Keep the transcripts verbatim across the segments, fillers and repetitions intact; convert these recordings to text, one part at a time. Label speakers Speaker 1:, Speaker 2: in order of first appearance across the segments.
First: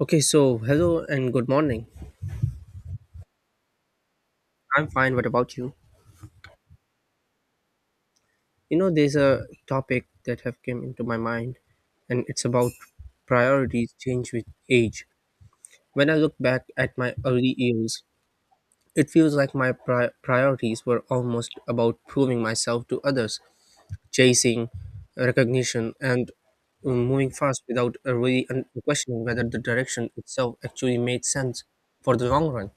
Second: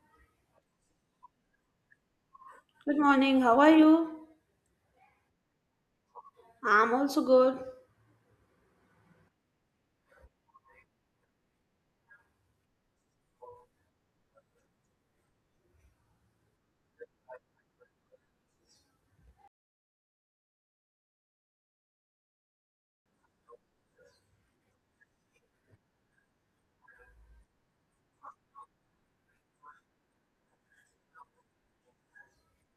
Speaker 1: Okay, so hello and good morning.
Speaker 2: Good morning, how are you?
Speaker 1: I'm fine. What about you?
Speaker 2: I'm also good.
Speaker 1: You know, there's a topic that have came into my mind, and it's about priorities change with age. When I look back at my early years, it feels like my pri- priorities were almost about proving myself to others, chasing recognition, and uh, moving fast without uh, really un- questioning whether the direction itself actually made sense for the long run.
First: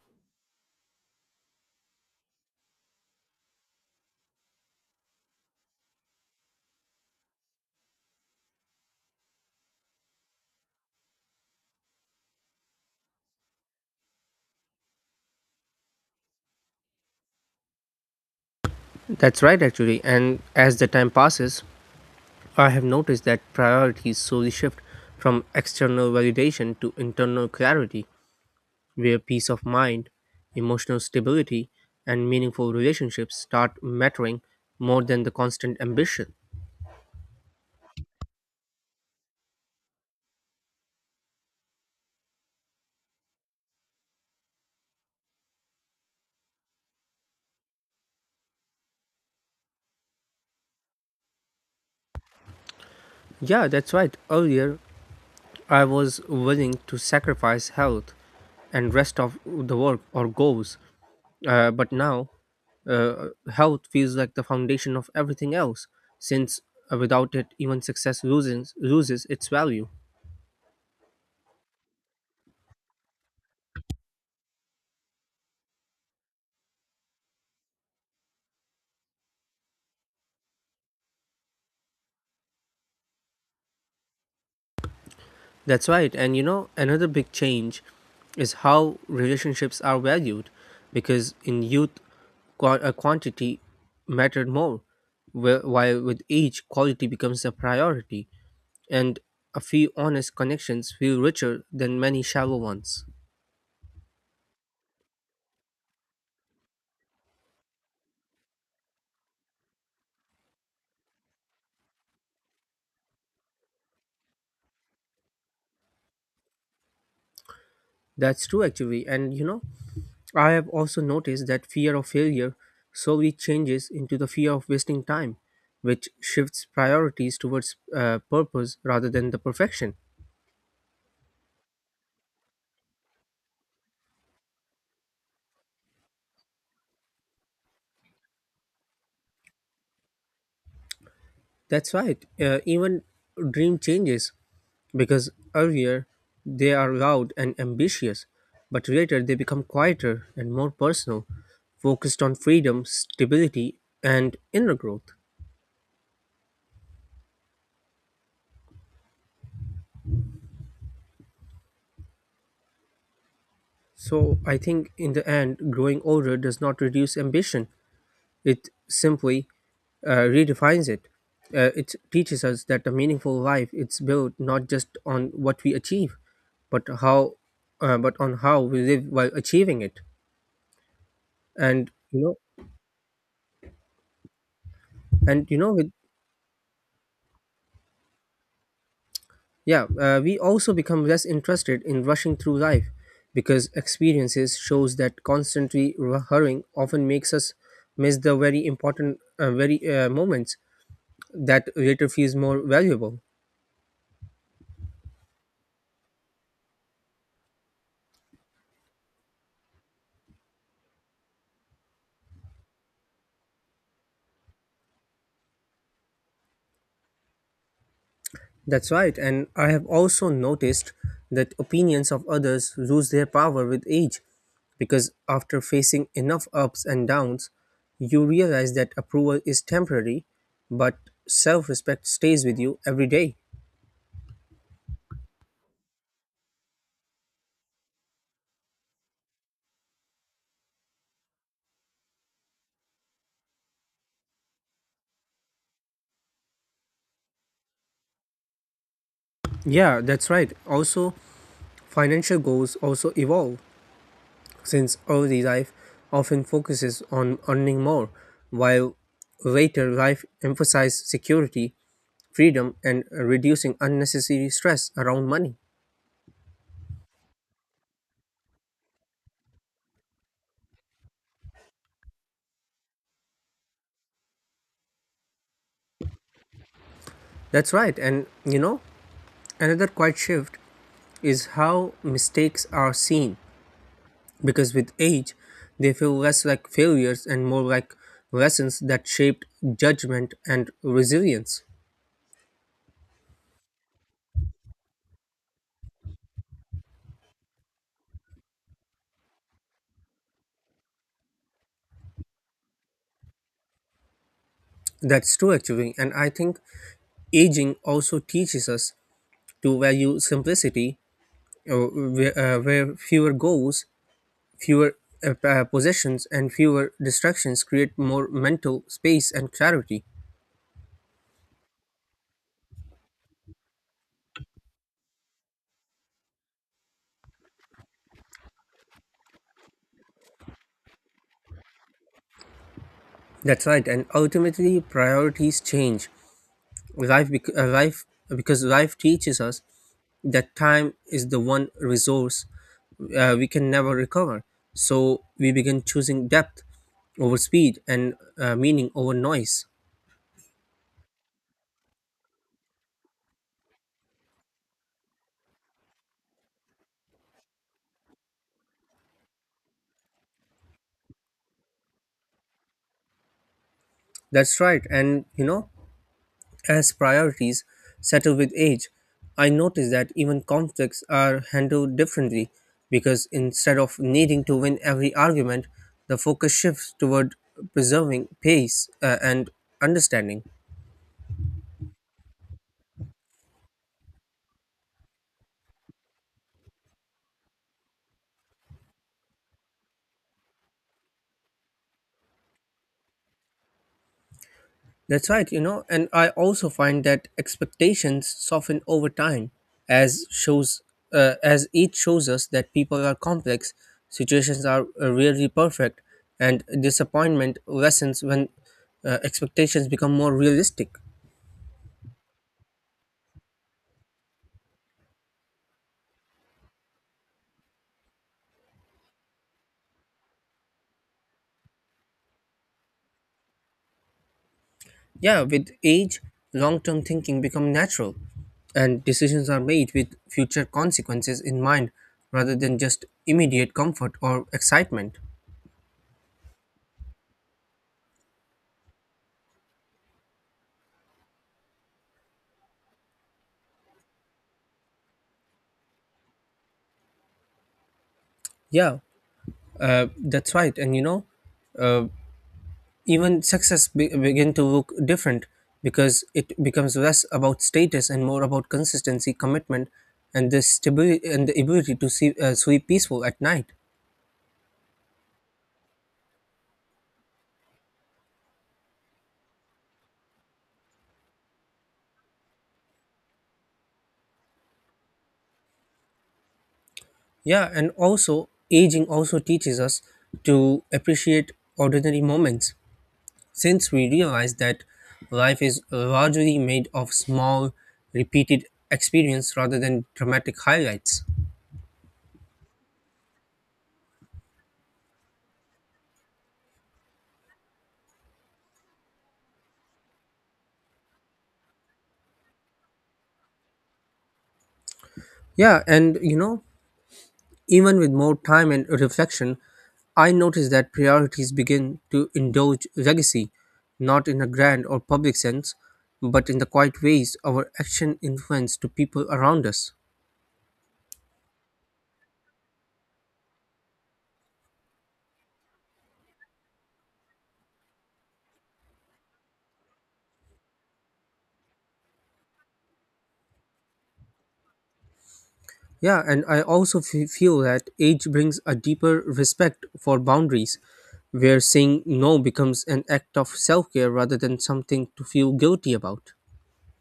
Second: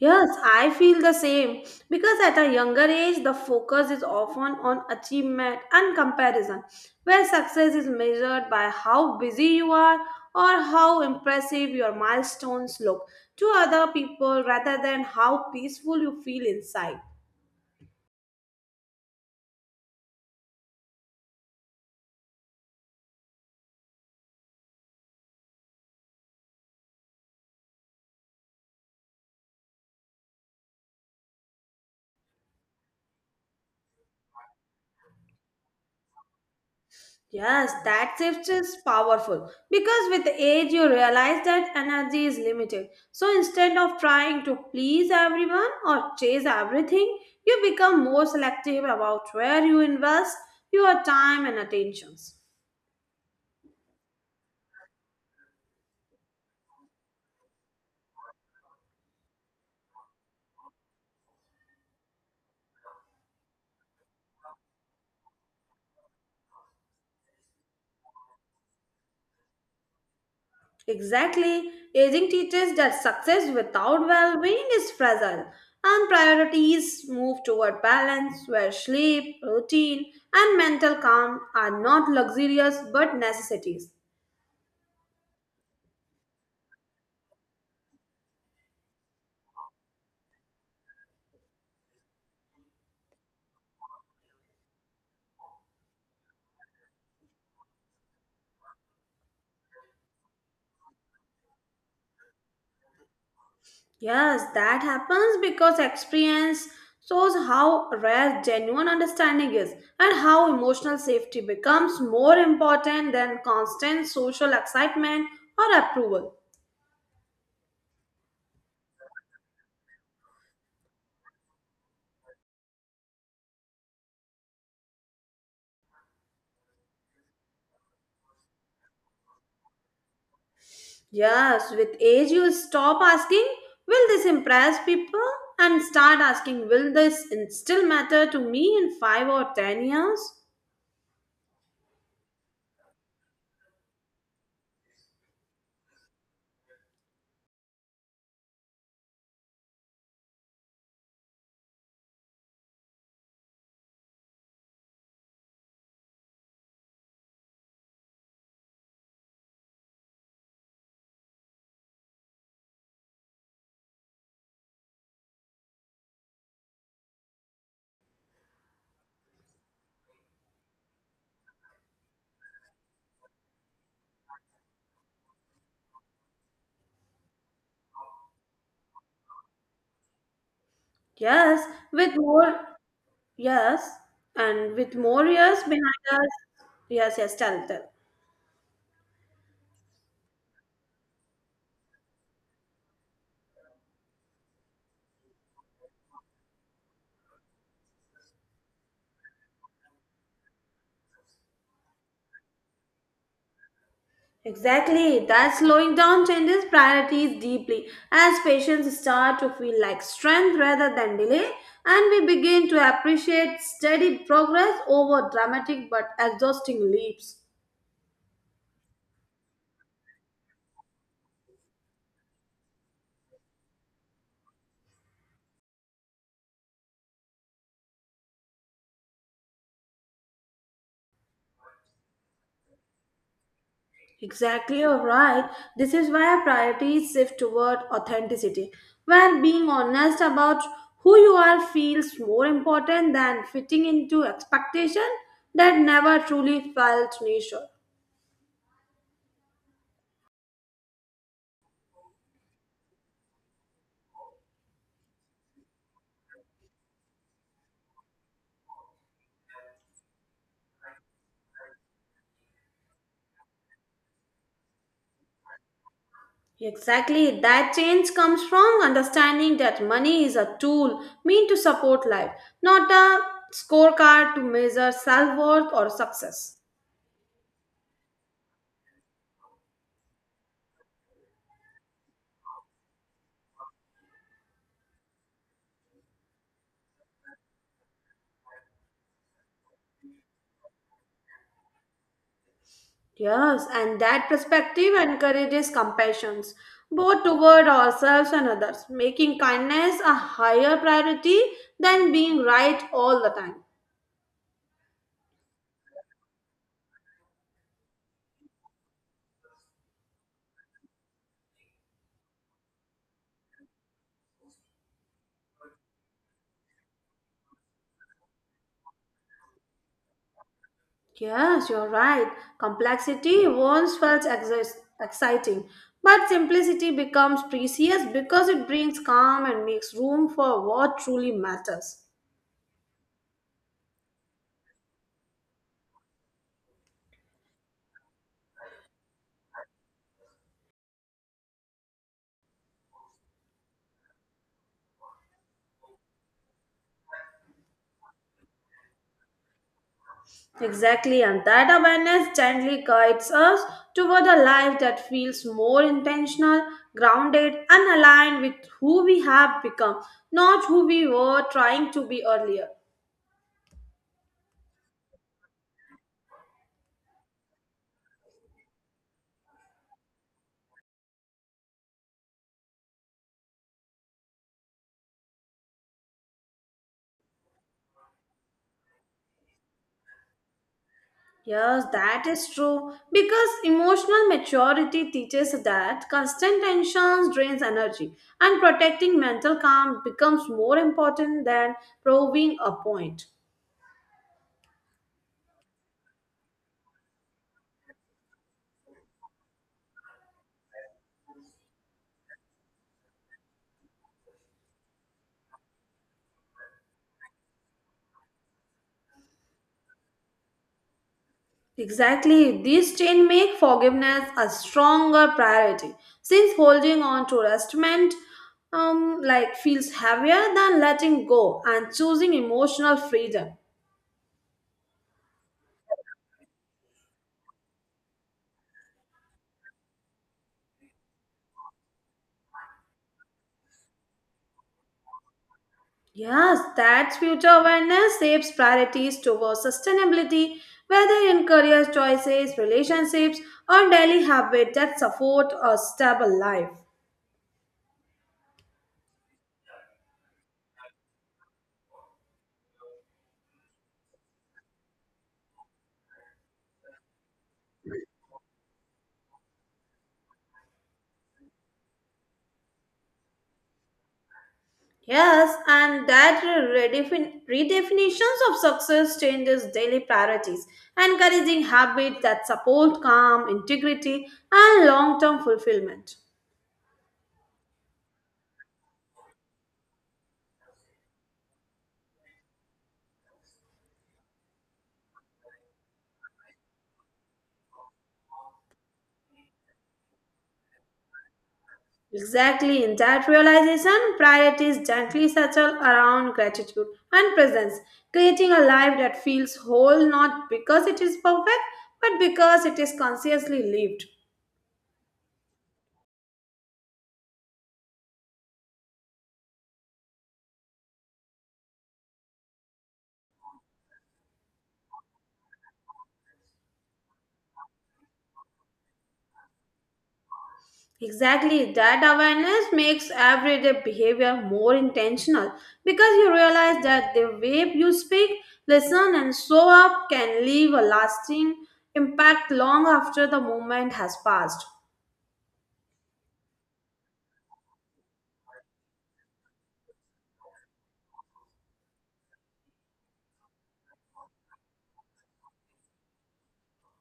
Speaker 2: Yes, I feel the same because at a younger age, the focus is often on achievement and comparison, where success is measured by how busy you are or how impressive your milestones look to other people rather than how peaceful you feel inside.
Speaker 1: That's right, actually. And as the time passes, I have noticed that priorities slowly shift from external validation to internal clarity, where peace of mind, emotional stability, and meaningful relationships start mattering more than the constant ambition.
Speaker 2: Yes, that shift is powerful because with age you realize that energy is limited. So instead of trying to please everyone or chase everything, you become more selective about where you invest your time and attentions.
Speaker 1: Yeah, that's right. Earlier, I was willing to sacrifice health and rest of the work or goals, uh, but now uh, health feels like the foundation of everything else, since uh, without it, even success loses, loses its value.
Speaker 2: Exactly, aging teaches that success without well being is fragile and priorities move toward balance where sleep, routine, and mental calm are not luxurious but necessities.
Speaker 1: That's right. And you know, another big change is how relationships are valued, because in youth, qua- uh, quantity mattered more, wh- while with age, quality becomes a priority, and a few honest connections feel richer than many shallow ones.
Speaker 2: Yes, that happens because experience shows how rare genuine understanding is and how emotional safety becomes more important than constant social excitement or approval.
Speaker 1: That's true, actually. And you know, I have also noticed that fear of failure slowly changes into the fear of wasting time, which shifts priorities towards uh, purpose rather than the perfection.
Speaker 2: Yes, with age, you stop asking, Will this impress people? And start asking, Will this in- still matter to me in five or ten years?
Speaker 1: That's right. Uh, even dream changes because earlier they are loud and ambitious, but later they become quieter and more personal, focused on freedom, stability, and inner growth. So I think in the end, growing older does not reduce ambition. It simply uh, redefines it. Uh, it teaches us that a meaningful life is built not just on what we achieve, but how, uh, but on how we live while achieving it.
Speaker 2: Yes,
Speaker 1: And
Speaker 2: with
Speaker 1: you
Speaker 2: more,
Speaker 1: know,
Speaker 2: yes, and with more
Speaker 1: and you
Speaker 2: years
Speaker 1: know, with
Speaker 2: behind us. Yes, yes, tell, tell.
Speaker 1: yeah, uh, We also become less interested in rushing through life because experiences shows that constantly hurrying often makes us miss the very important, uh, very uh, moments that later feels more valuable.
Speaker 2: Exactly, that slowing down changes priorities deeply as patients start to feel like strength rather than delay, and we begin to appreciate steady progress over dramatic but exhausting leaps.
Speaker 1: That's right, and I have also noticed that opinions of others lose their power with age because after facing enough ups and downs, you realize that approval is temporary, but self respect stays with you every day.
Speaker 2: Exactly, you're right. This is why priorities shift toward authenticity, where being honest about who you are feels more important than fitting into expectation that never truly felt nature.
Speaker 1: Yeah, that's right. Also, financial goals also evolve since early life often focuses on earning more, while later life emphasizes security, freedom, and reducing unnecessary stress around money.
Speaker 2: Exactly. That change comes from understanding that money is a tool meant to support life, not a scorecard to measure self worth or success.
Speaker 1: That's right. And you know, another quiet shift is how mistakes are seen because with age, they feel less like failures and more like lessons that shaped judgment and resilience.
Speaker 2: Yes, and that perspective encourages compassion, both toward ourselves and others, making kindness a higher priority than being right all the time.
Speaker 1: That's true, actually. And I think aging also teaches us to value simplicity, uh, where, uh, where fewer goals, fewer uh, uh, possessions, and fewer distractions create more mental space and clarity.
Speaker 2: Yes, you're right. Complexity once felt exis- exciting, but simplicity becomes precious because it brings calm and makes room for what truly matters.
Speaker 1: That's right, and ultimately priorities change. Life, bec- uh, life, because life teaches us that time is the one resource uh, we can never recover. So we begin choosing depth over speed and uh, meaning over noise.
Speaker 2: Exactly, and that awareness gently guides us toward a life that feels more intentional, grounded, and aligned with who we have become, not who we were trying to be earlier.
Speaker 1: That's right. And you know, as priorities settle with age, I notice that even conflicts are handled differently because instead of needing to win every argument, the focus shifts toward preserving pace uh, and understanding.
Speaker 2: Yes, that is true. Because emotional maturity teaches that constant tensions drains energy, and protecting mental calm becomes more important than proving a point.
Speaker 1: That's right, you know, and I also find that expectations soften over time as shows uh, as each shows us that people are complex, situations are uh, rarely perfect, and disappointment lessens when uh, expectations become more realistic.
Speaker 2: Exactly, these change make forgiveness a stronger priority, since holding on to resentment, um, like feels heavier than letting go and choosing emotional freedom.
Speaker 1: Yeah, with age, long-term thinking become natural and decisions are made with future consequences in mind rather than just immediate comfort or excitement.
Speaker 2: Yes, that future awareness shapes priorities towards sustainability, whether in career choices, relationships, or daily habits that support a stable life.
Speaker 1: yeah uh, that's right, and you know, uh, even success be- begin to look different because it becomes less about status and more about consistency, commitment, and the stability and the ability to see, uh, sleep peaceful at night.
Speaker 2: Yes, and that redefin- redefinitions of success changes daily priorities, encouraging habits that support calm, integrity, and long-term fulfillment.
Speaker 1: Yeah, and also aging also teaches us to appreciate ordinary moments since we realize that life is largely made of small, repeated experience rather than dramatic highlights.
Speaker 2: Exactly, in that realization, priorities gently settle around gratitude and presence, creating a life that feels whole not because it is perfect, but because it is consciously lived.
Speaker 1: Yeah, and you know, even with more time and reflection, I notice that priorities begin to indulge legacy, not in a grand or public sense, but in the quiet ways our action influence to people around us.
Speaker 2: Exactly, that awareness makes everyday behavior more intentional because you realize that the way you speak, listen, and show up can leave a lasting impact long after the moment has passed.
Speaker 1: Yeah, and I also f- feel that age brings a deeper respect for boundaries, where saying no becomes an act of self care rather than something to feel guilty about.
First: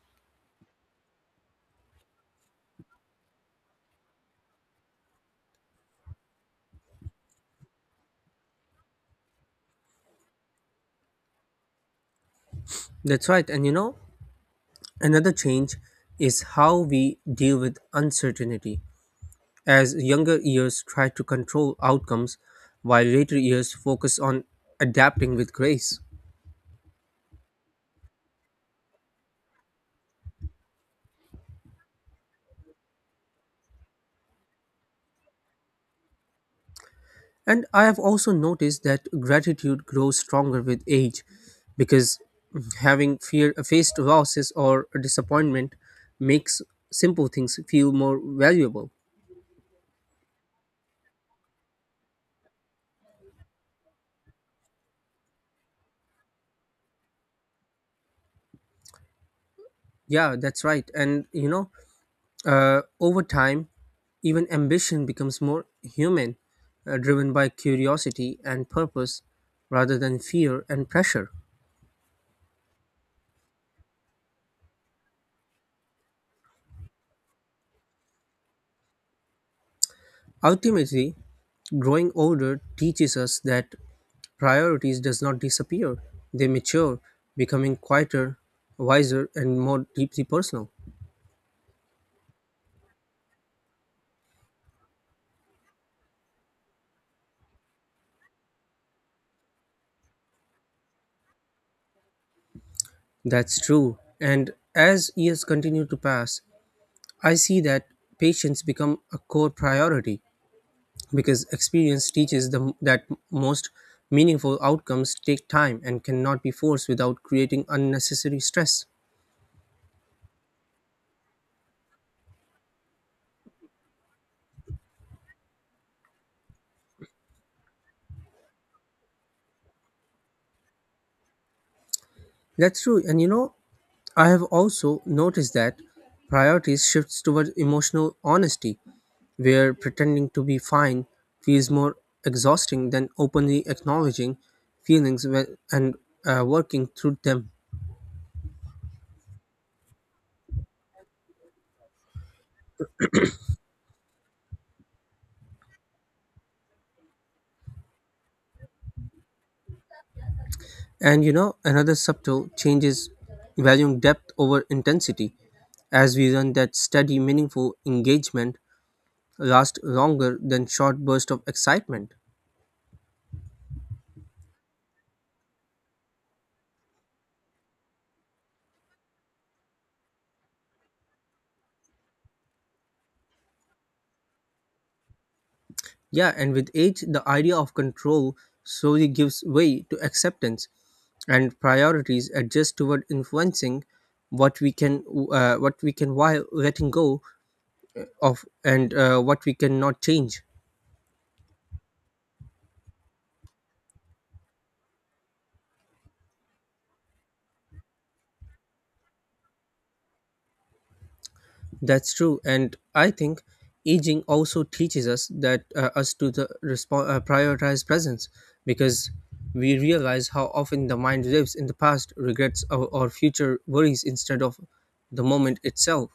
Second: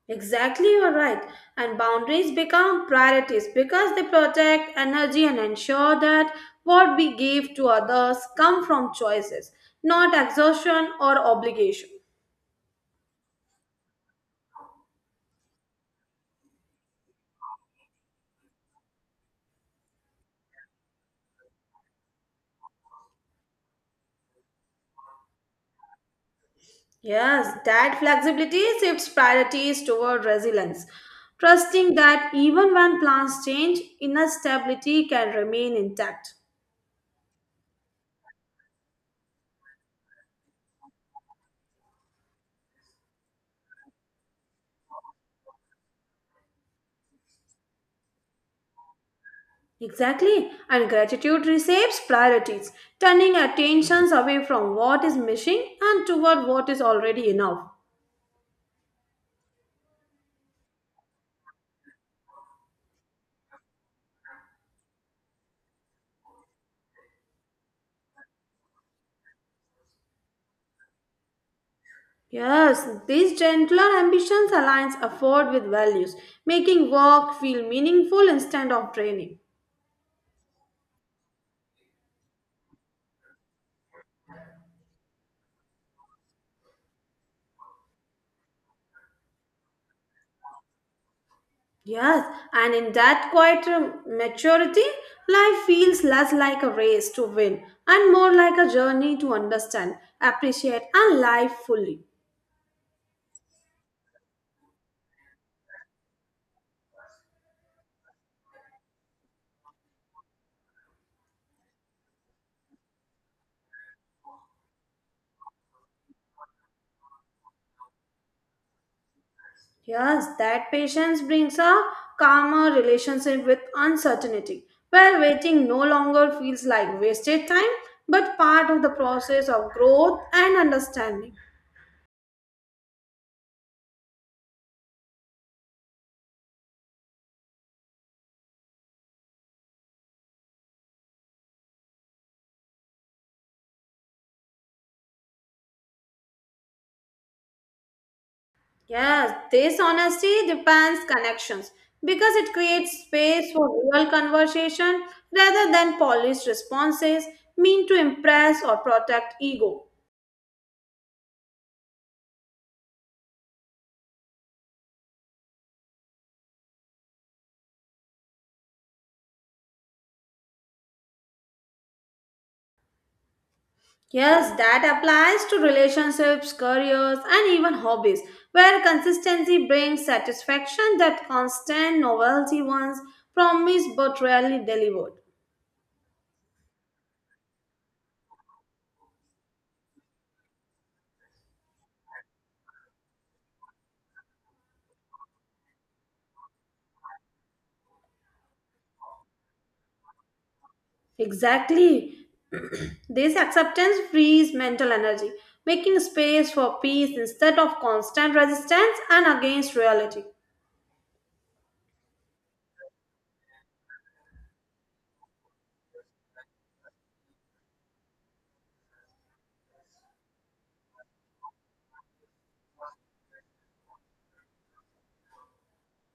Speaker 2: Exactly, you're right. And boundaries become priorities because they protect energy and ensure that what we give to others come from choices, not exhaustion or obligation.
Speaker 1: That's right, and you know, another change is how we deal with uncertainty, as younger years try to control outcomes while later years focus on adapting with grace.
Speaker 2: Yes, that flexibility shifts priorities toward resilience, trusting that even when plans change, inner stability can remain intact.
Speaker 1: And I have also noticed that gratitude grows stronger with age because having fear faced losses or disappointment makes simple things feel more valuable.
Speaker 2: Exactly, and gratitude reshapes priorities, turning attentions away from what is missing and toward what is already enough.
Speaker 1: Yeah, that's right. And you know, uh, over time, even ambition becomes more human, uh, driven by curiosity and purpose rather than fear and pressure.
Speaker 2: Yes, these gentler ambitions aligns effort with values, making work feel meaningful instead of draining.
Speaker 1: Ultimately, growing older teaches us that priorities does not disappear. They mature, becoming quieter, wiser and more deeply personal.
Speaker 2: Yes, and in that quieter maturity, life feels less like a race to win and more like a journey to understand, appreciate, and live fully.
Speaker 1: That's true. And as years continue to pass, I see that patience become a core priority because experience teaches them that most meaningful outcomes take time and cannot be forced without creating unnecessary stress.
Speaker 2: Yes, that patience brings a calmer relationship with uncertainty, where waiting no longer feels like wasted time but part of the process of growth and understanding.
Speaker 1: That's true. And you know, I have also noticed that priorities shifts towards emotional honesty, where pretending to be fine feels more exhausting than openly acknowledging feelings when, and uh, working through them.
Speaker 2: Yes, this honesty depends connections because it creates space for real conversation rather than polished responses mean to impress or protect ego.
Speaker 1: And you know, another subtle change is valuing depth over intensity, as we learn that steady, meaningful engagement lasts longer than short bursts of excitement.
Speaker 2: Yes, that applies to relationships, careers, and even hobbies, where consistency brings satisfaction that constant novelty ones promise but rarely delivered.
Speaker 1: Yeah, and with age, the idea of control slowly gives way to acceptance, and priorities adjust toward influencing what we can, uh, what we can while letting go of, and uh, what we cannot change.
Speaker 2: Exactly. This acceptance frees mental energy, making space for peace instead of constant resistance and against reality.
Speaker 1: That's true, and I think aging also teaches us that uh, us to the respo- uh, prioritize presence because we realize how often the mind lives in the past, regrets, or, or future worries instead of the moment itself.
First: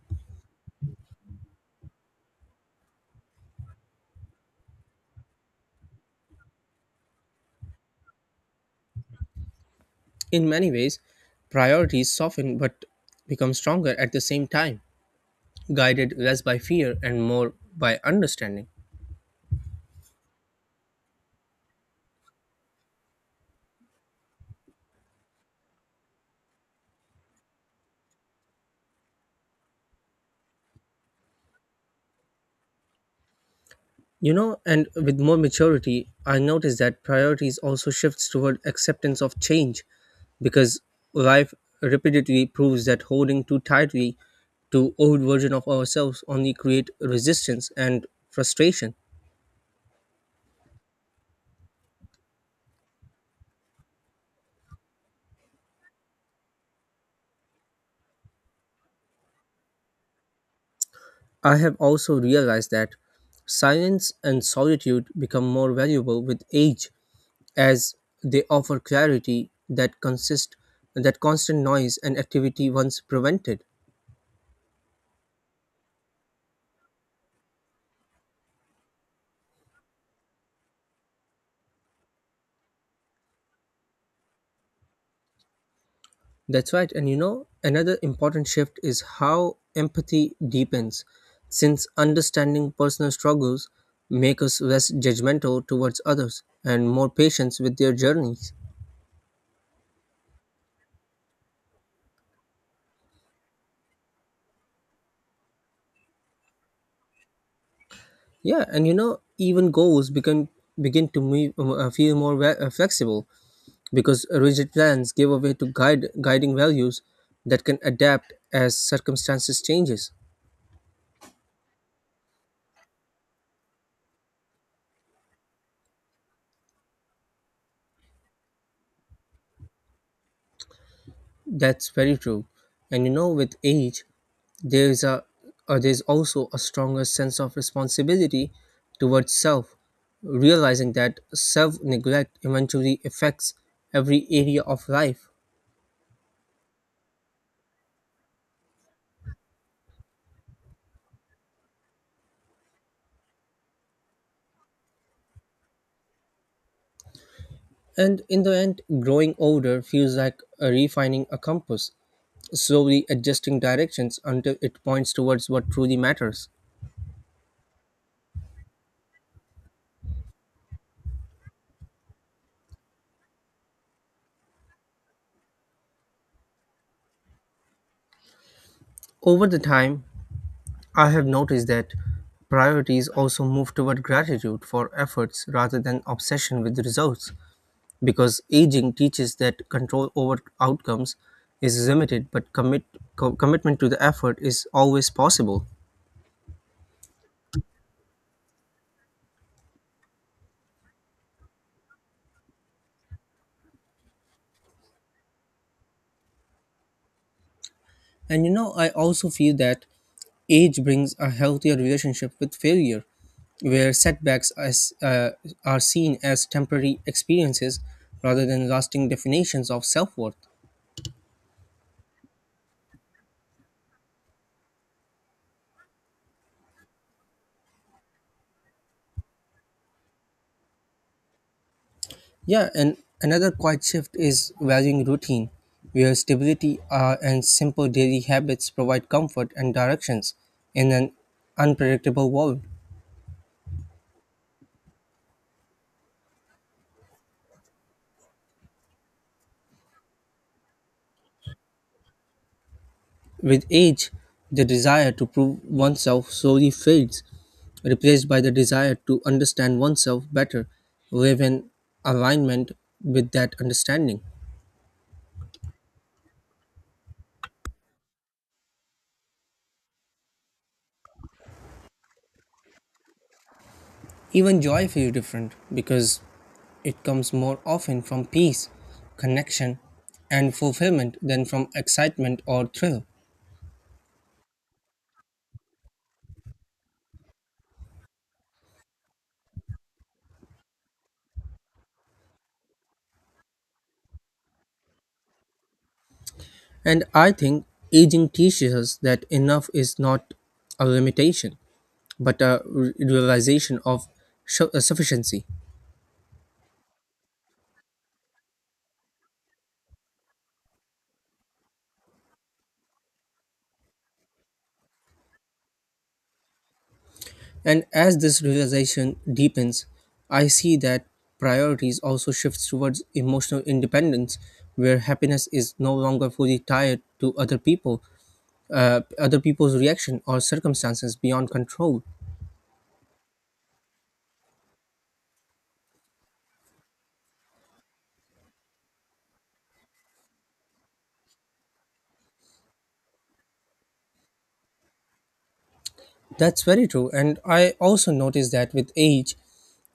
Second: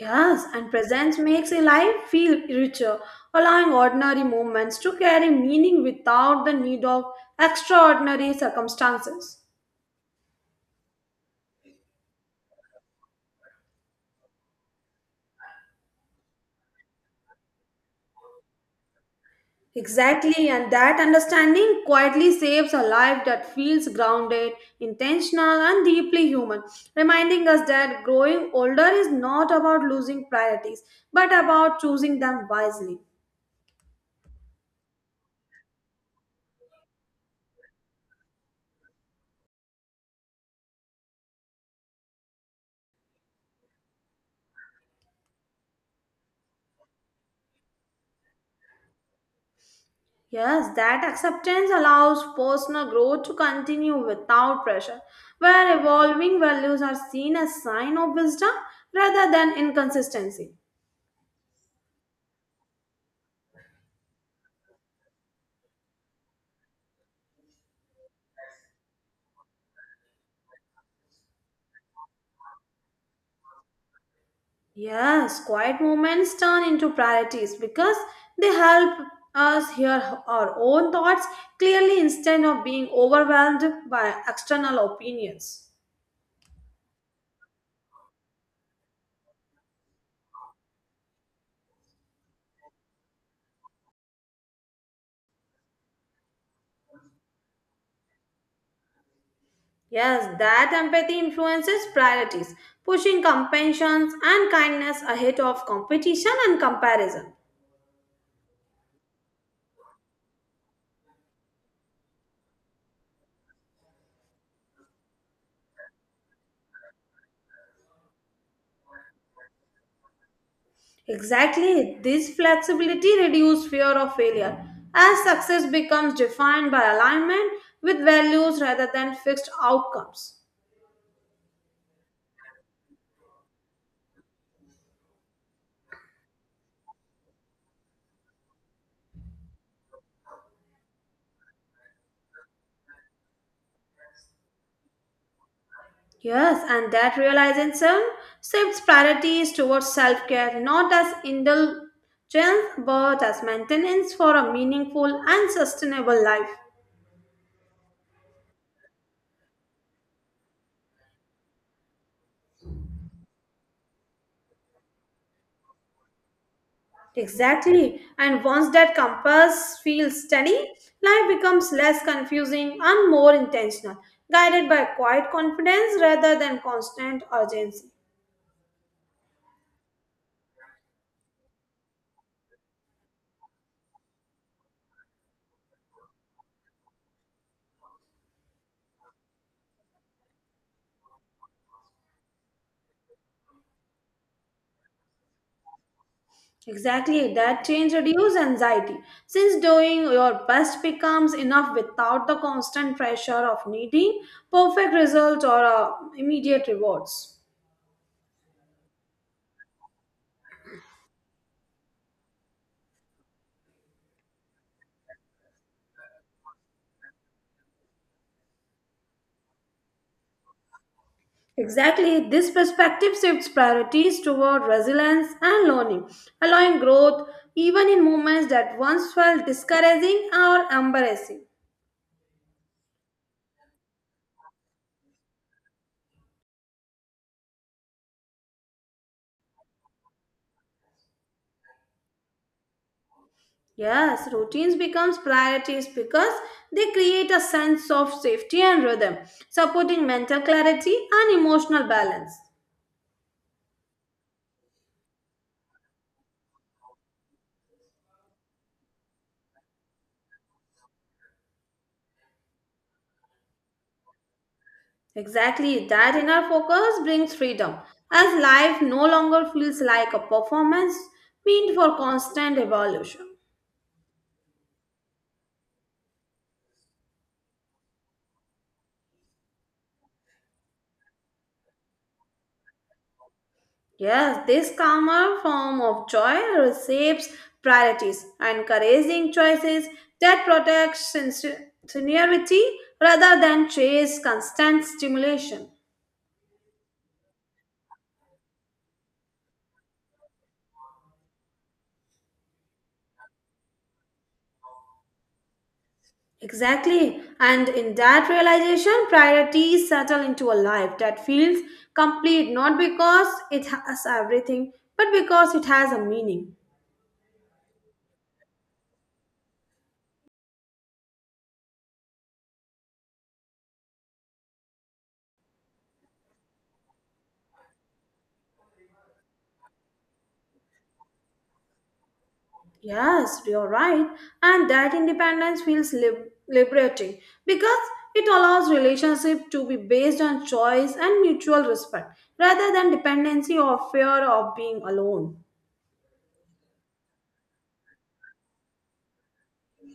Speaker 2: Yes, and presence makes a life feel richer, allowing ordinary moments to carry meaning without the need of extraordinary circumstances.
Speaker 1: In many ways, priorities soften but become stronger at the same time, guided less by fear and more by understanding.
Speaker 2: Exactly, and that understanding quietly saves a life that feels grounded, intentional, and deeply human, reminding us that growing older is not about losing priorities, but about choosing them wisely.
Speaker 1: You know, and with more maturity, I notice that priorities also shifts toward acceptance of change because life repeatedly proves that holding too tightly to old version of ourselves only create resistance and frustration.
Speaker 2: Yes, that acceptance allows personal growth to continue without pressure, where evolving values are seen as sign of wisdom rather than inconsistency.
Speaker 1: I have also realized that silence and solitude become more valuable with age as they offer clarity that consist that constant noise and activity once prevented.
Speaker 2: Yes, quiet moments turn into priorities because they help us hear our own thoughts clearly instead of being overwhelmed by external opinions.
Speaker 1: That's right. And you know, another important shift is how empathy deepens, since understanding personal struggles make us less judgmental towards others and more patient with their journeys.
Speaker 2: Yes, that empathy influences priorities, pushing compassion and kindness ahead of competition and comparison.
Speaker 1: Yeah, and you know, even goals become begin to move, uh, feel more ve- uh, flexible because rigid plans give away to guide guiding values that can adapt as circumstances changes.
Speaker 2: Exactly, this flexibility reduces fear of failure as success becomes defined by alignment with values rather than fixed outcomes.
Speaker 1: That's very true, and you know, with age, there's a uh, there's also a stronger sense of responsibility towards self, realizing that self neglect eventually affects every area of life.
Speaker 2: Yes, and that realization shifts priorities towards self care, not as indulgence but as maintenance for a meaningful and sustainable life.
Speaker 1: And in the end, growing older feels like a refining a compass, slowly adjusting directions until it points towards what truly matters.
Speaker 2: Exactly, and once that compass feels steady, life becomes less confusing and more intentional, guided by quiet confidence rather than constant urgency.
Speaker 1: Over the time, I have noticed that priorities also move toward gratitude for efforts rather than obsession with results because aging teaches that control over outcomes is limited but commit co- commitment to the effort is always possible.
Speaker 2: Exactly, that change reduces anxiety since doing your best becomes enough without the constant pressure of needing perfect results or uh, immediate rewards.
Speaker 1: And you know, I also feel that age brings a healthier relationship with failure where setbacks as, uh, are seen as temporary experiences rather than lasting definitions of self worth.
Speaker 2: Exactly, this perspective shifts priorities toward resilience and learning, allowing growth even in moments that once felt discouraging or embarrassing.
Speaker 1: Yeah, and another quiet shift is valuing routine, where stability uh, and simple daily habits provide comfort and directions in an unpredictable world.
Speaker 2: Yes, routines becomes priorities because they create a sense of safety and rhythm, supporting mental clarity and emotional balance.
Speaker 1: With age, the desire to prove oneself slowly fades, replaced by the desire to understand oneself better, live in alignment with that understanding.
Speaker 2: Exactly, that inner focus brings freedom, as life no longer feels like a performance meant for constant evolution.
Speaker 1: Even joy feels different because it comes more often from peace, connection, and fulfillment than from excitement or thrill.
Speaker 2: Yes, this calmer form of joy reshapes priorities, encouraging choices that protect sincerity rather than chase constant stimulation.
Speaker 1: And I think aging teaches us that enough is not a limitation, but a re- realization of su- uh, sufficiency.
Speaker 2: Exactly. And in that realization, priorities settle into a life that feels complete not because it has everything, but because it has a meaning.
Speaker 1: And as this realization deepens, I see that priorities also shifts towards emotional independence, where happiness is no longer fully tied to other people, uh, other people's reaction or circumstances beyond control.
Speaker 2: Yes, you're right. And that independence feels lib- liberating because it allows relationship to be based on choice and mutual respect rather than dependency or fear of being alone.
Speaker 1: That's very true. And I also noticed that with age,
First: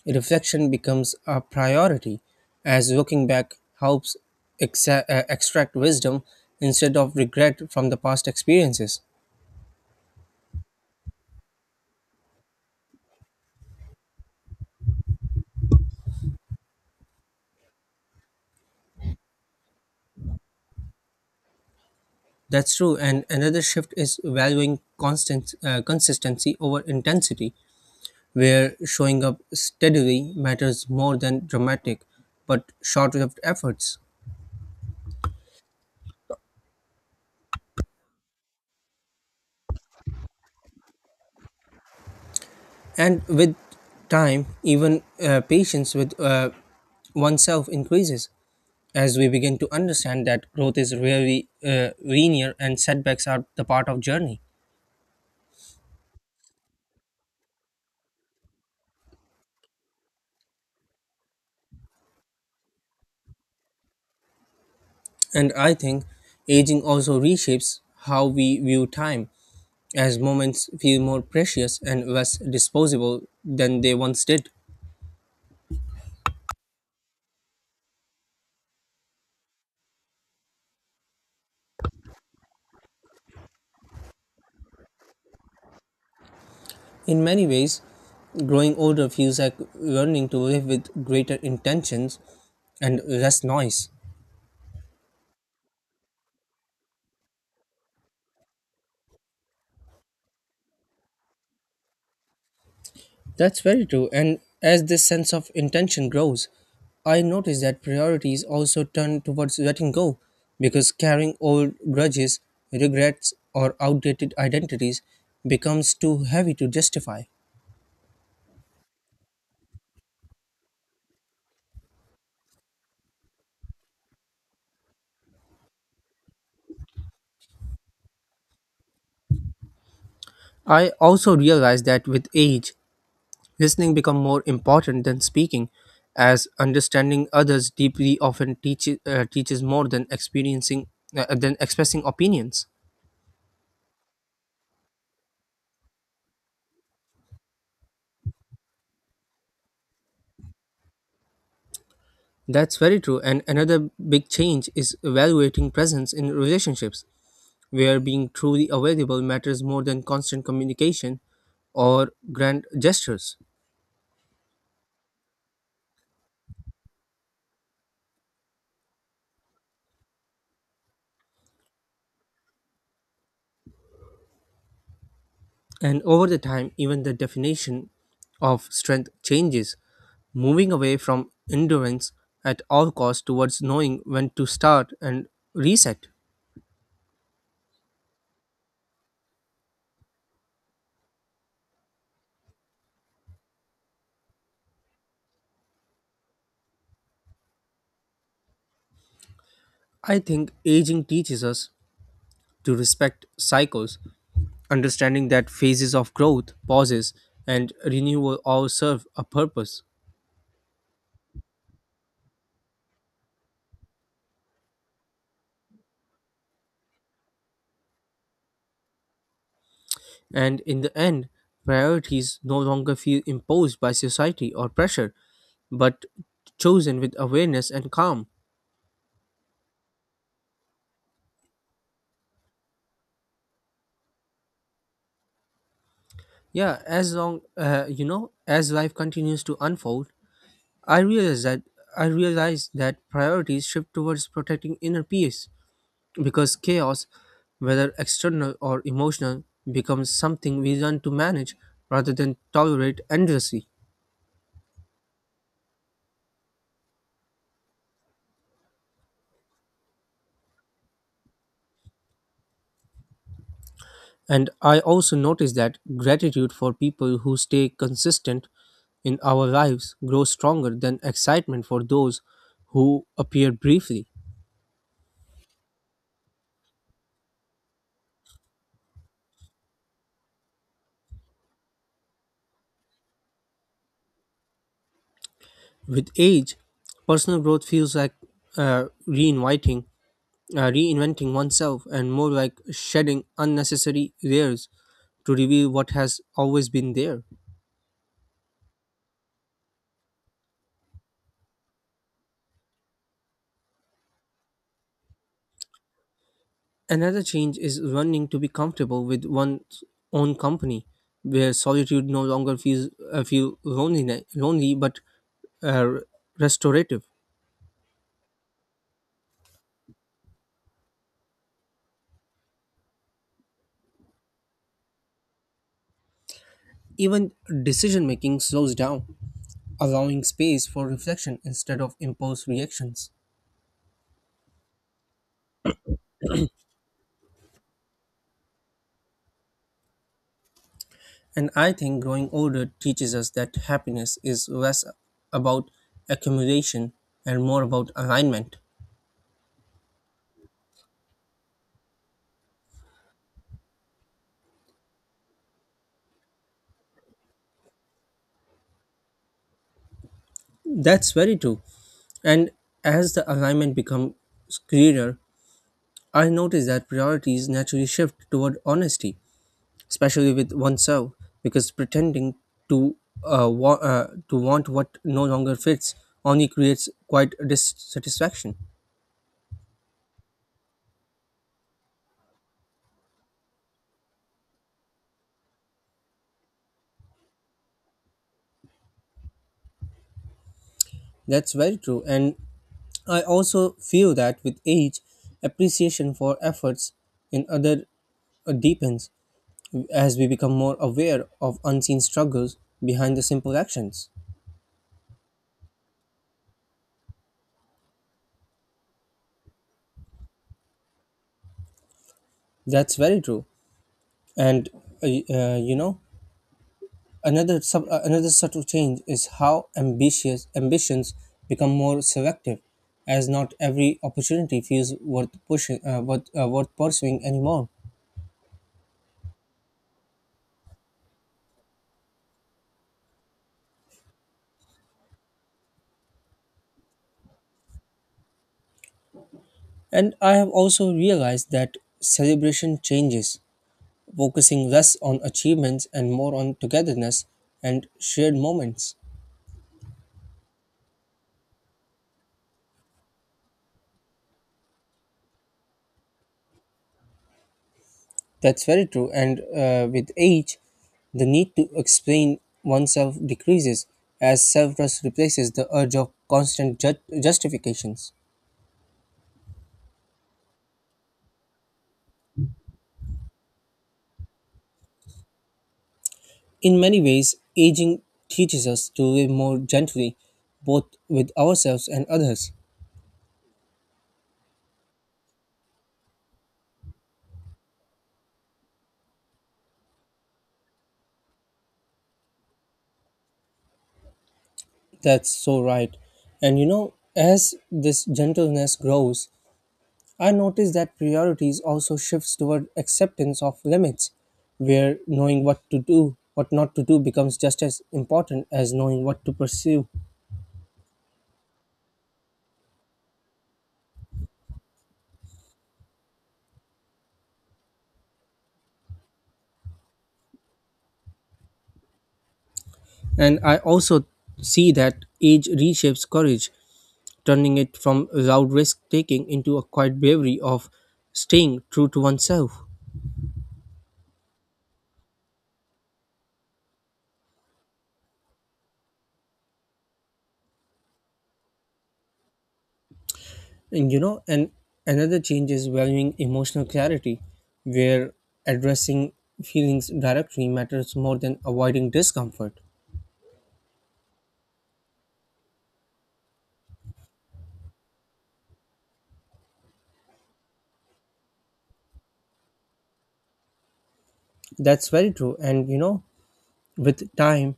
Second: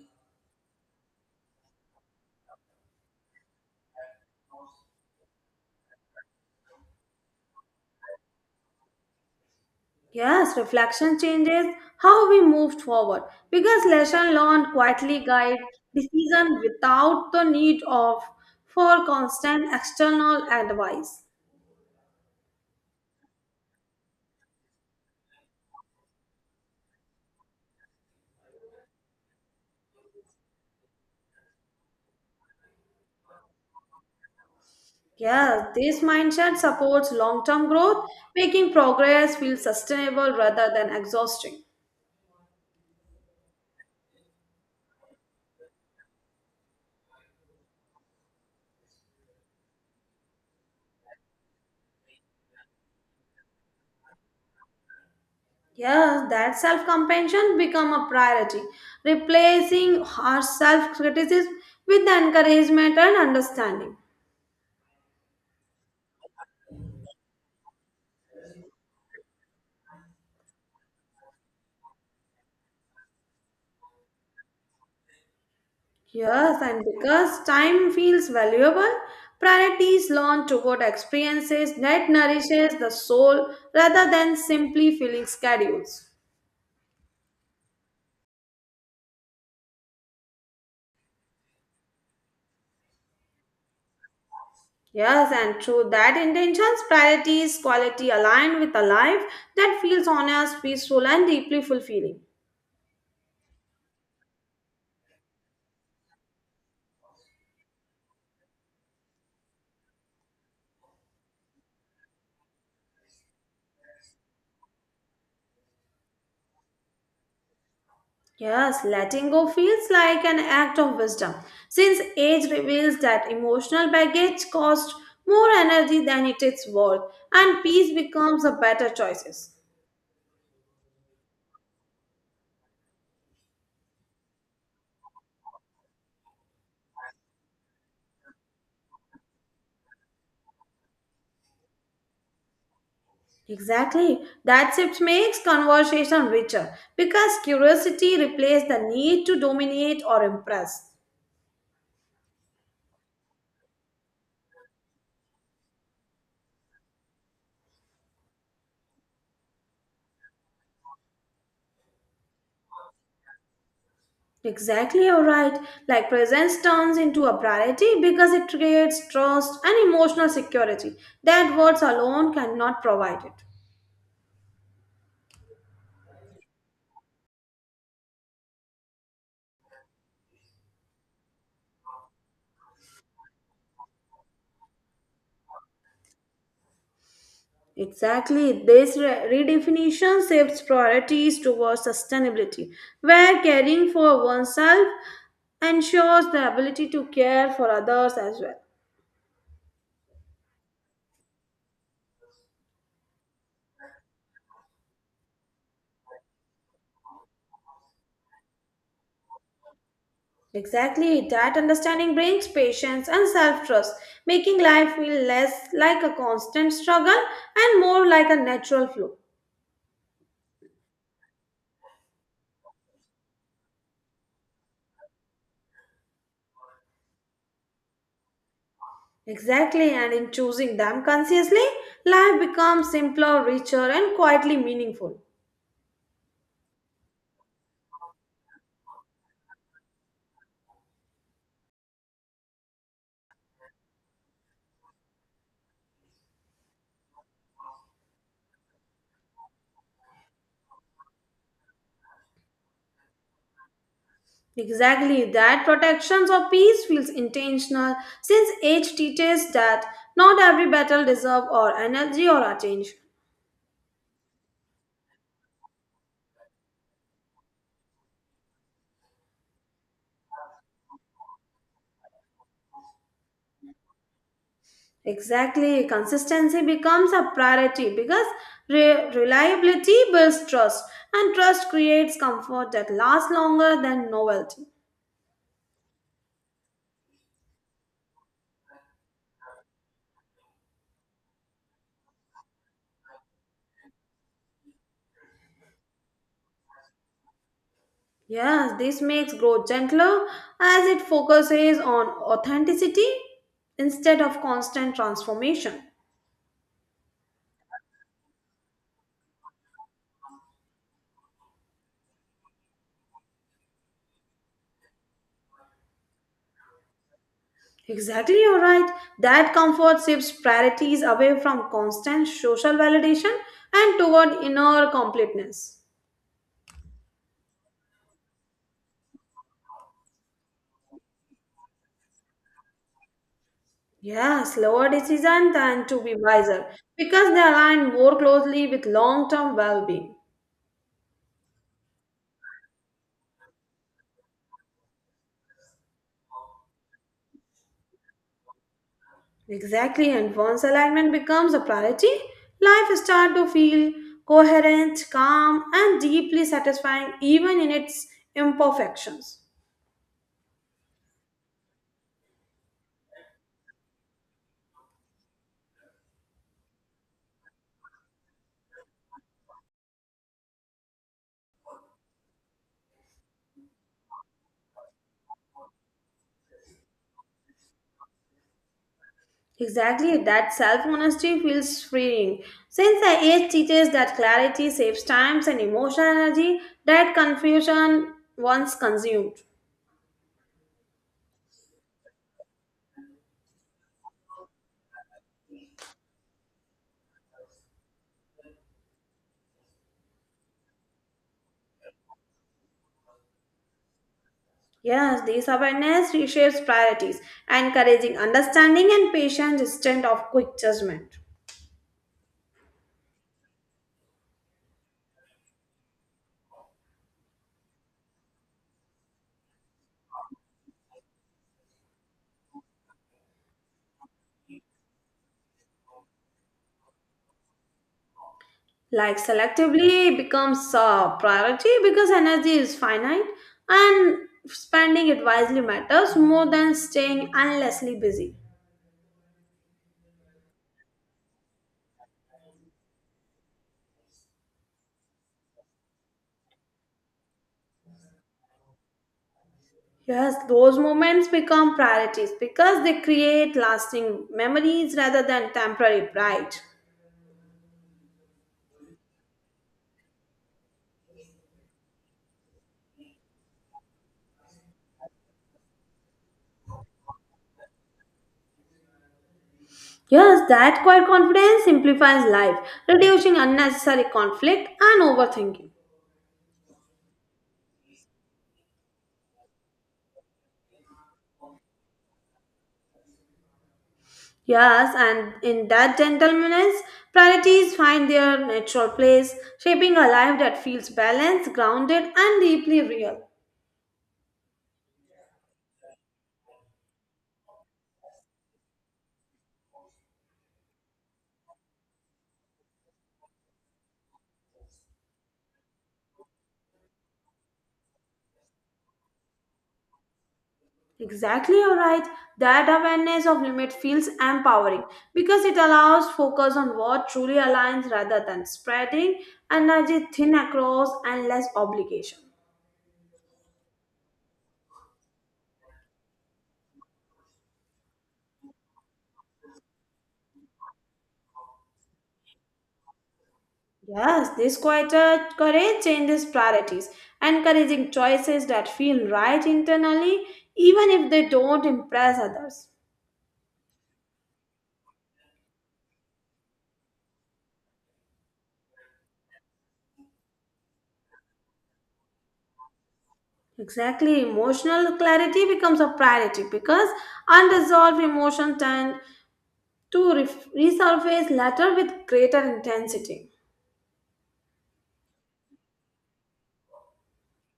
Speaker 1: reflection becomes a priority, as looking back helps exa- uh, extract wisdom instead of regret from the past experiences.
Speaker 2: Yes, reflection changes how we moved forward because lesson learned quietly guide decision without the need of for constant external advice.
Speaker 1: That's true. And another shift is valuing constant uh, consistency over intensity, where showing up steadily matters more than dramatic but short-lived efforts.
Speaker 2: Yes, this mindset supports long-term growth, making progress feel sustainable rather than exhausting.
Speaker 1: And with time, even uh, patience with uh, oneself increases, as we begin to understand that growth is rarely uh, linear and setbacks are the part of journey.
Speaker 2: Yes, that self-compassion become a priority, replacing our self-criticism with encouragement and understanding.
Speaker 1: And I think aging also reshapes how we view time as moments feel more precious and less disposable than they once did.
Speaker 2: Yes, and because time feels valuable, priority is learned toward experiences that nourishes the soul rather than simply filling schedules.
Speaker 1: In many ways, growing older feels like learning to live with greater intentions and less noise.
Speaker 2: Yes, and through that intentions, priorities, quality aligned with a life that feels honest, peaceful, and deeply fulfilling.
Speaker 1: That's very true. And as this sense of intention grows, I notice that priorities also turn towards letting go because carrying old grudges, regrets, or outdated identities becomes too heavy to justify.
Speaker 2: Yes, letting go feels like an act of wisdom, since age reveals that emotional baggage costs more energy than it is worth, and peace becomes a better choices.
Speaker 1: I also realize that with age, listening becomes more important than speaking, as understanding others deeply often teaches uh, teaches more than experiencing uh, than expressing opinions.
Speaker 2: Exactly. That shift makes conversation richer because curiosity replaces the need to dominate or impress.
Speaker 1: That's very true. And another big change is evaluating presence in relationships, where being truly available matters more than constant communication or grand gestures.
Speaker 2: Exactly, you're right. Like presence turns into a priority because it creates trust and emotional security that words alone cannot provide it.
Speaker 1: And over the time, even the definition of strength changes, moving away from endurance at all costs towards knowing when to start and reset.
Speaker 2: Exactly. This re- redefinition shifts priorities towards sustainability, where caring for oneself ensures the ability to care for others as well.
Speaker 1: I think aging teaches us to respect cycles understanding that phases of growth, pauses, and renewal all serve a purpose.
Speaker 2: Exactly, that understanding brings patience and self trust, making life feel less like a constant struggle and more like a natural flow.
Speaker 1: And in the end, priorities no longer feel imposed by society or pressure, but chosen with awareness and calm.
Speaker 2: Exactly, and in choosing them consciously, life becomes simpler, richer, and quietly meaningful.
Speaker 1: Yeah, as long uh, you know, as life continues to unfold, I realize that I realize that priorities shift towards protecting inner peace because chaos, whether external or emotional, becomes something we learn to manage rather than tolerate endlessly.
Speaker 2: Exactly, that protections or peace feels intentional since age teaches that not every battle deserves our energy or attention.
Speaker 1: And I also notice that gratitude for people who stay consistent in our lives grows stronger than excitement for those who appear briefly.
Speaker 2: Exactly. Consistency becomes a priority because re- reliability builds trust, and trust creates comfort that lasts longer than novelty.
Speaker 1: With age, personal growth feels like uh, reinviting, uh, reinventing oneself, and more like shedding unnecessary layers to reveal what has always been there.
Speaker 2: Yes, this makes growth gentler as it focuses on authenticity instead of constant transformation.
Speaker 1: Another change is learning to be comfortable with one's own company, where solitude no longer feels uh, feel lonely, lonely but uh, restorative.
Speaker 2: Exactly, you're right. That comfort shifts priorities away from constant social validation and toward inner completeness.
Speaker 1: Even decision making slows down, allowing space for reflection instead of impulse reactions.
Speaker 2: Yeah, slower decision than to be wiser because they align more closely with long term well being.
Speaker 1: And I think growing older teaches us that happiness is less about accumulation and more about alignment.
Speaker 2: Exactly, and once alignment becomes a priority, life starts to feel coherent, calm, and deeply satisfying even in its imperfections.
Speaker 1: That's very true. And as the alignment becomes clearer, I noticed that priorities naturally shift toward honesty, especially with oneself, because pretending to uh, wa- uh, to want what no longer fits only creates quite dissatisfaction.
Speaker 2: Exactly, that self honesty feels freeing since the age teaches that clarity saves time and emotional energy that confusion once consumed.
Speaker 1: That's very true, and I also feel that with age, appreciation for efforts in other uh, deepens as we become more aware of unseen struggles behind the simple actions.
Speaker 2: Yes, this awareness reshapes priorities, encouraging understanding and patience instead of quick judgment.
Speaker 1: That's very true, and uh, y- uh, you know Another, sub, uh, another subtle change is how ambitious ambitions become more selective, as not every opportunity feels worth pushing, uh, worth, uh, worth pursuing anymore.
Speaker 2: Like selectively becomes a priority because energy is finite and spending it wisely matters more than staying endlessly busy.
Speaker 1: And I have also realized that celebration changes, focusing less on achievements and more on togetherness and shared moments.
Speaker 2: Yes, those moments become priorities because they create lasting memories rather than temporary pride.
Speaker 1: That's very true. And uh, with age, the need to explain oneself decreases as self trust replaces the urge of constant ju- justifications.
Speaker 2: Yes, that quiet confidence simplifies life, reducing unnecessary conflict and overthinking.
Speaker 1: In many ways, aging teaches us to live more gently, both with ourselves and others.
Speaker 2: Yes, and in that gentleness, priorities find their natural place, shaping a life that feels balanced, grounded, and deeply real.
Speaker 1: That's so right. And you know, as this gentleness grows, I notice that priorities also shifts toward acceptance of limits, where knowing what to do, what not to do becomes just as important as knowing what to pursue.
Speaker 2: Exactly, you're right. That awareness of limit feels empowering because it allows focus on what truly aligns rather than spreading energy thin across endless obligation.
Speaker 1: And I also see that age reshapes courage turning it from loud risk taking into a quiet bravery of staying true to oneself.
Speaker 2: Yes, this quieter courage changes priorities, encouraging choices that feel right internally, even if they don't impress others.
Speaker 1: And you know, and another change is valuing emotional clarity, where addressing feelings directly matters more than avoiding discomfort.
Speaker 2: Exactly. Emotional clarity becomes a priority because unresolved emotions tend to re- resurface later with greater intensity.
Speaker 1: That's very true. And you know, with time,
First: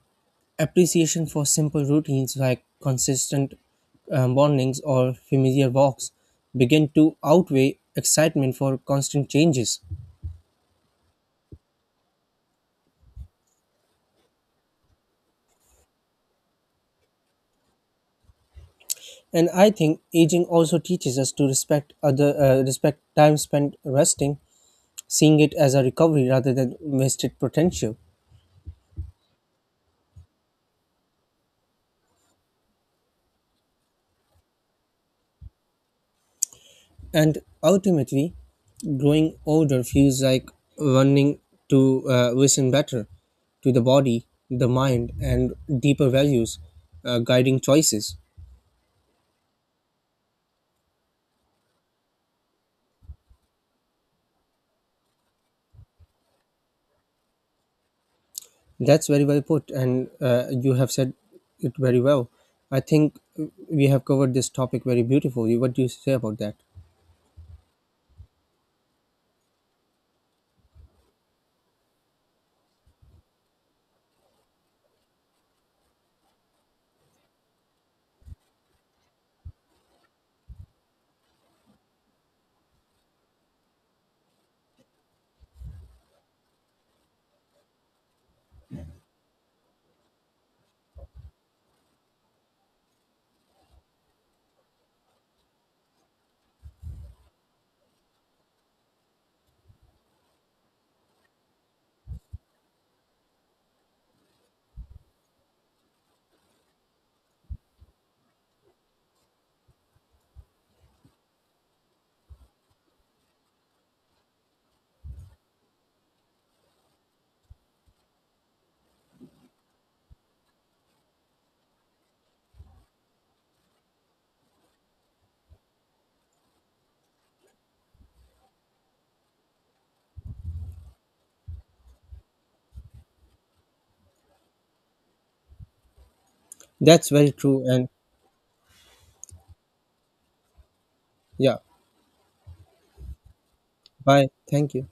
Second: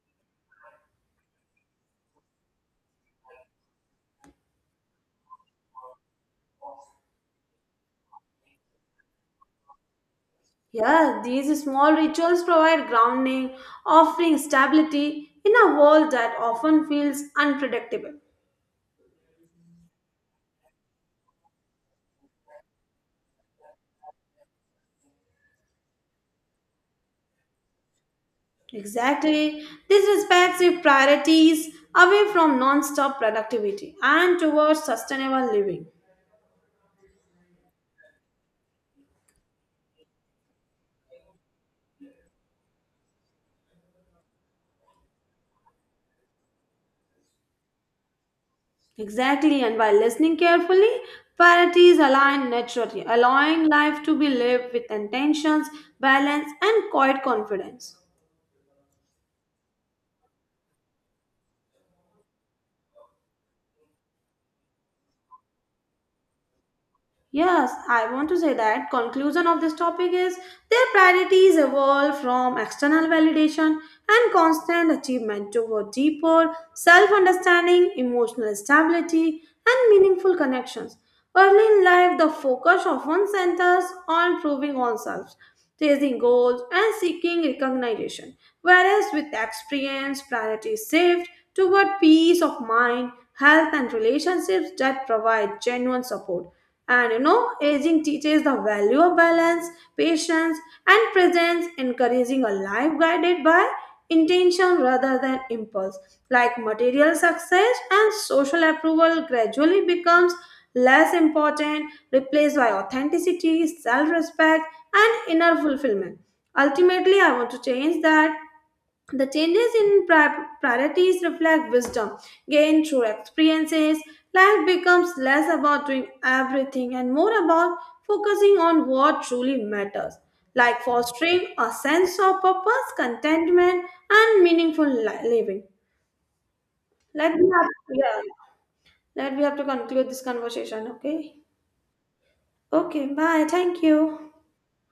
Speaker 1: appreciation for simple routines like consistent uh, mornings or familiar walks begin to outweigh excitement for constant changes.
Speaker 2: Yeah, these small rituals provide grounding, offering stability in a world that often feels unpredictable.
Speaker 1: And I think aging also teaches us to respect other uh, respect time spent resting, seeing it as a recovery rather than wasted potential.
Speaker 2: Exactly. This respects your priorities away from non stop productivity and towards sustainable living.
Speaker 1: And ultimately, growing older feels like running to uh, listen better to the body, the mind, and deeper values, uh, guiding choices.
Speaker 2: Exactly, and by listening carefully, parties align naturally, allowing life to be lived with intentions, balance, and quiet confidence.
Speaker 1: That's very well put, and uh, you have said it very well. I think we have covered this topic very beautifully. What do you say about that?
Speaker 2: Yes, I want to say that conclusion of this topic is their priorities evolve from external validation and constant achievement toward deeper self-understanding, emotional stability, and meaningful connections. Early in life, the focus often centers on proving oneself, chasing goals, and seeking recognition, whereas with experience, priorities shift toward peace of mind, health, and relationships that provide genuine support and you know, aging teaches the value of balance, patience, and presence, encouraging a life guided by intention rather than impulse. Like material success and social approval gradually becomes less important, replaced by authenticity, self respect, and inner fulfillment. Ultimately, I want to change that the changes in pri- priorities reflect wisdom gained through experiences. Life becomes less about doing everything and more about focusing on what truly matters, like fostering a sense of purpose, contentment, and meaningful li- living.
Speaker 1: That's very
Speaker 2: Let me
Speaker 1: true,
Speaker 2: have,
Speaker 1: and
Speaker 2: yeah, let me have to conclude this conversation. Okay.
Speaker 1: yeah.
Speaker 2: Okay. Bye. Thank
Speaker 1: Bye.
Speaker 2: you.
Speaker 1: Thank you.